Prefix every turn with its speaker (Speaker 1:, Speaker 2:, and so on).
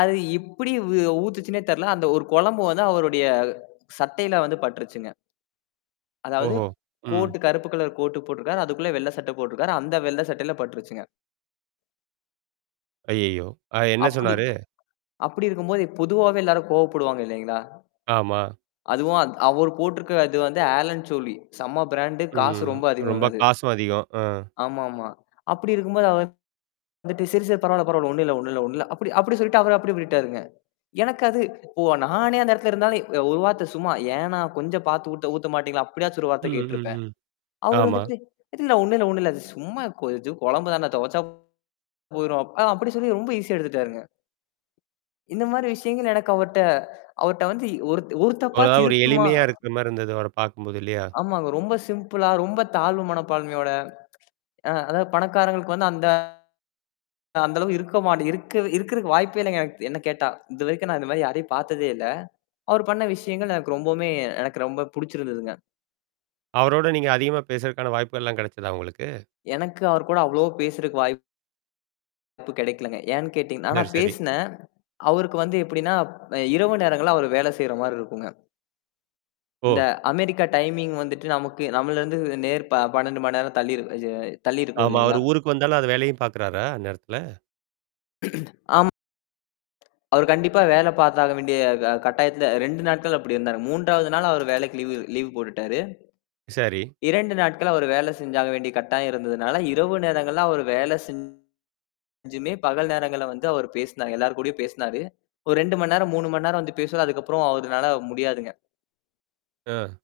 Speaker 1: அது எப்புடி ஊ ஊத்துச்சுன்னே தெரில. அந்த ஒரு கொழம்பு வந்து, அவருடைய சட்டையில வந்து பட்டுருச்சுங்க. அதாவது
Speaker 2: ஓஹோ! ம்.
Speaker 1: கோட் கருப்பு கலர் கோட்டு போட்டுருக்கார். அதுக்குள்ள வெள்ள சட்டை போட்டுருக்காரு. அந்த வெள்ள சட்டையில பட்டுருச்சுங்க.
Speaker 2: ஐயைய்யோ! அ என்னா
Speaker 1: அப்பிடி
Speaker 2: சொன்னாரு?
Speaker 1: அப்பிடி இருக்கும்போது, பொதுவாவே எல்லாரும் கோபப்படுவாங்க இல்லேங்களா!
Speaker 2: ஆமா.
Speaker 1: அதுவும் அத் அவரு போட்டிருக்கிற இது வந்து ஆலன்ஸோலி. செம்ம ப்ராண்டு காசு
Speaker 2: ம்.
Speaker 1: ரொம்ப
Speaker 2: ரொம்ப
Speaker 1: அதிகங்க அது.
Speaker 2: காசும் அதிகம். அ,
Speaker 1: ஆமாமா அப்பிடி இருக்கும்போது அவர் வந்துட்டு, "சரி, சரி, பரவால்ல-பரவால்ல. ஒன்னும் இல்ல, ஒன்னும் இல்ல, ஒன்னும் இல்ல" அப்பிடி, அப்பிடி சொல்லிட்டு அவரு அப்பிடியே போயிட்டாருங்க. எனக்கு அது இப்போ நானே அந்த எடத்துல இருந்தாலும் அ ஒரு வார்த்தை சும்மா, "ஏன்னா கொஞ்சம் பாத்து ஊத்த ஊத்த மாட்டீங்களா?" அப்பிடியாச்சும் ஒரு வார்த்த
Speaker 2: ம், ம்,
Speaker 1: கேட்டுருப்பேன்.
Speaker 2: ம்.
Speaker 1: அவர்
Speaker 2: ஆமா.
Speaker 1: வந்துட்டு, "இல்ல, ஒன்னும் இல்ல, ஒன்னும் இல்ல! அது சும்மா கொ இது கொழம்பு தானே? தொவச்சா போயிரும்" அ அப்பிடி சொல்லி ரொம்ப ஈஸியா எடுத்துட்டாருங்க. இந்தமாரி விஷயங்கள் எனக்கு அவர்ட்ட, அவர்ட்ட வந்து இ ஒருத் ஒரு
Speaker 2: அவரா
Speaker 1: தப்பாச்சும்
Speaker 2: ஒரு
Speaker 1: இருக்குமா
Speaker 2: எளிமையா இருக்குறமாரி இருந்தது, அவரப் பாக்கும்போது, இல்லயா!
Speaker 1: ஆமாங்க. ரொம்ப சிம்பிளா ரொம்ப தாழ்வு மனப்பான்மையோட, அ அதாவது பணக்காரங்களுக்கு வந்து அந்த அந்த அளவு இருக்க மாட்ட இருக்க இருக்கிறக்கு வாய்ப்பே இல்லுங்க! என்ன கேட்டா! இதுவரைக்கும் நான் இந்தமாரி யாரையும் பாத்ததே இல்ல. அவர் பண்ண விஷயங்கள் எனக்கு ரொம்பவுமே எனக்கு ரொம்ப புடிச்சிருந்ததுங்க.
Speaker 2: அவரோட நீங்க அதிகமா பேசறதுக்கான வாய்ப்புகள் எல்லாம் கிடைச்சதா உங்களுக்கு?
Speaker 1: எனக்கு அவர்கூட அவ்ளோ பேசறதுக்கு வாய்ப்பு கெடைக்கலேங்க. ஏன்ன்னு கேட்டீங்கன்னா ஆனா
Speaker 2: சரி, சரி.
Speaker 1: பேசினேன். அவருக்கு வந்து எப்பிடின்னா, அ இரவு நேரங்கள்ல அவரு வேலை செய்றமாரி இருக்கும்ங்க. இந்த
Speaker 2: ஓ!
Speaker 1: அமெரிக்கா டைமிங் வந்துட்டு நமக்கு நம்மள்ல இருந்து நேர் ப 12 மணி நேரம் தள்ளிரு அ தள்ளிருக்கும்
Speaker 2: ஆமா,
Speaker 1: இல்லேங்களா!
Speaker 2: அவரு ஊருக்கு வந்தாலும், அந்த வேலையும் பாக்கிறாரா? அந்நேரத்துல!
Speaker 1: ஆம் அவரு கண்டிப்பா வேலை பாத்தாக வேண்டிய க கட்டாயத்துல, 2 நாட்கள் அப்பிடி இருந்தாரு. 3 வது நாள் அவரு வேலைக்கு லீவு லீவு போட்டுட்டாரு.
Speaker 2: சரி.
Speaker 1: 2 நாட்கள் அவரு வேலை செஞ்சாக வேண்டிய கட்டாயம் இருந்ததுனால, இரவு நேரங்கள்ல, அவரு வேலை செஞ்சுமே, பகல் நேரங்கள்ல வந்து அவர் பேசினார், எல்லார் கூடயும் பேசினாரு. ஒரு 2 மண் நேரம், 3 மண் நேரம் வந்து பேசுனா. அதுக்கப்புறம் அவருனால முடியாதுங்க.
Speaker 2: அ.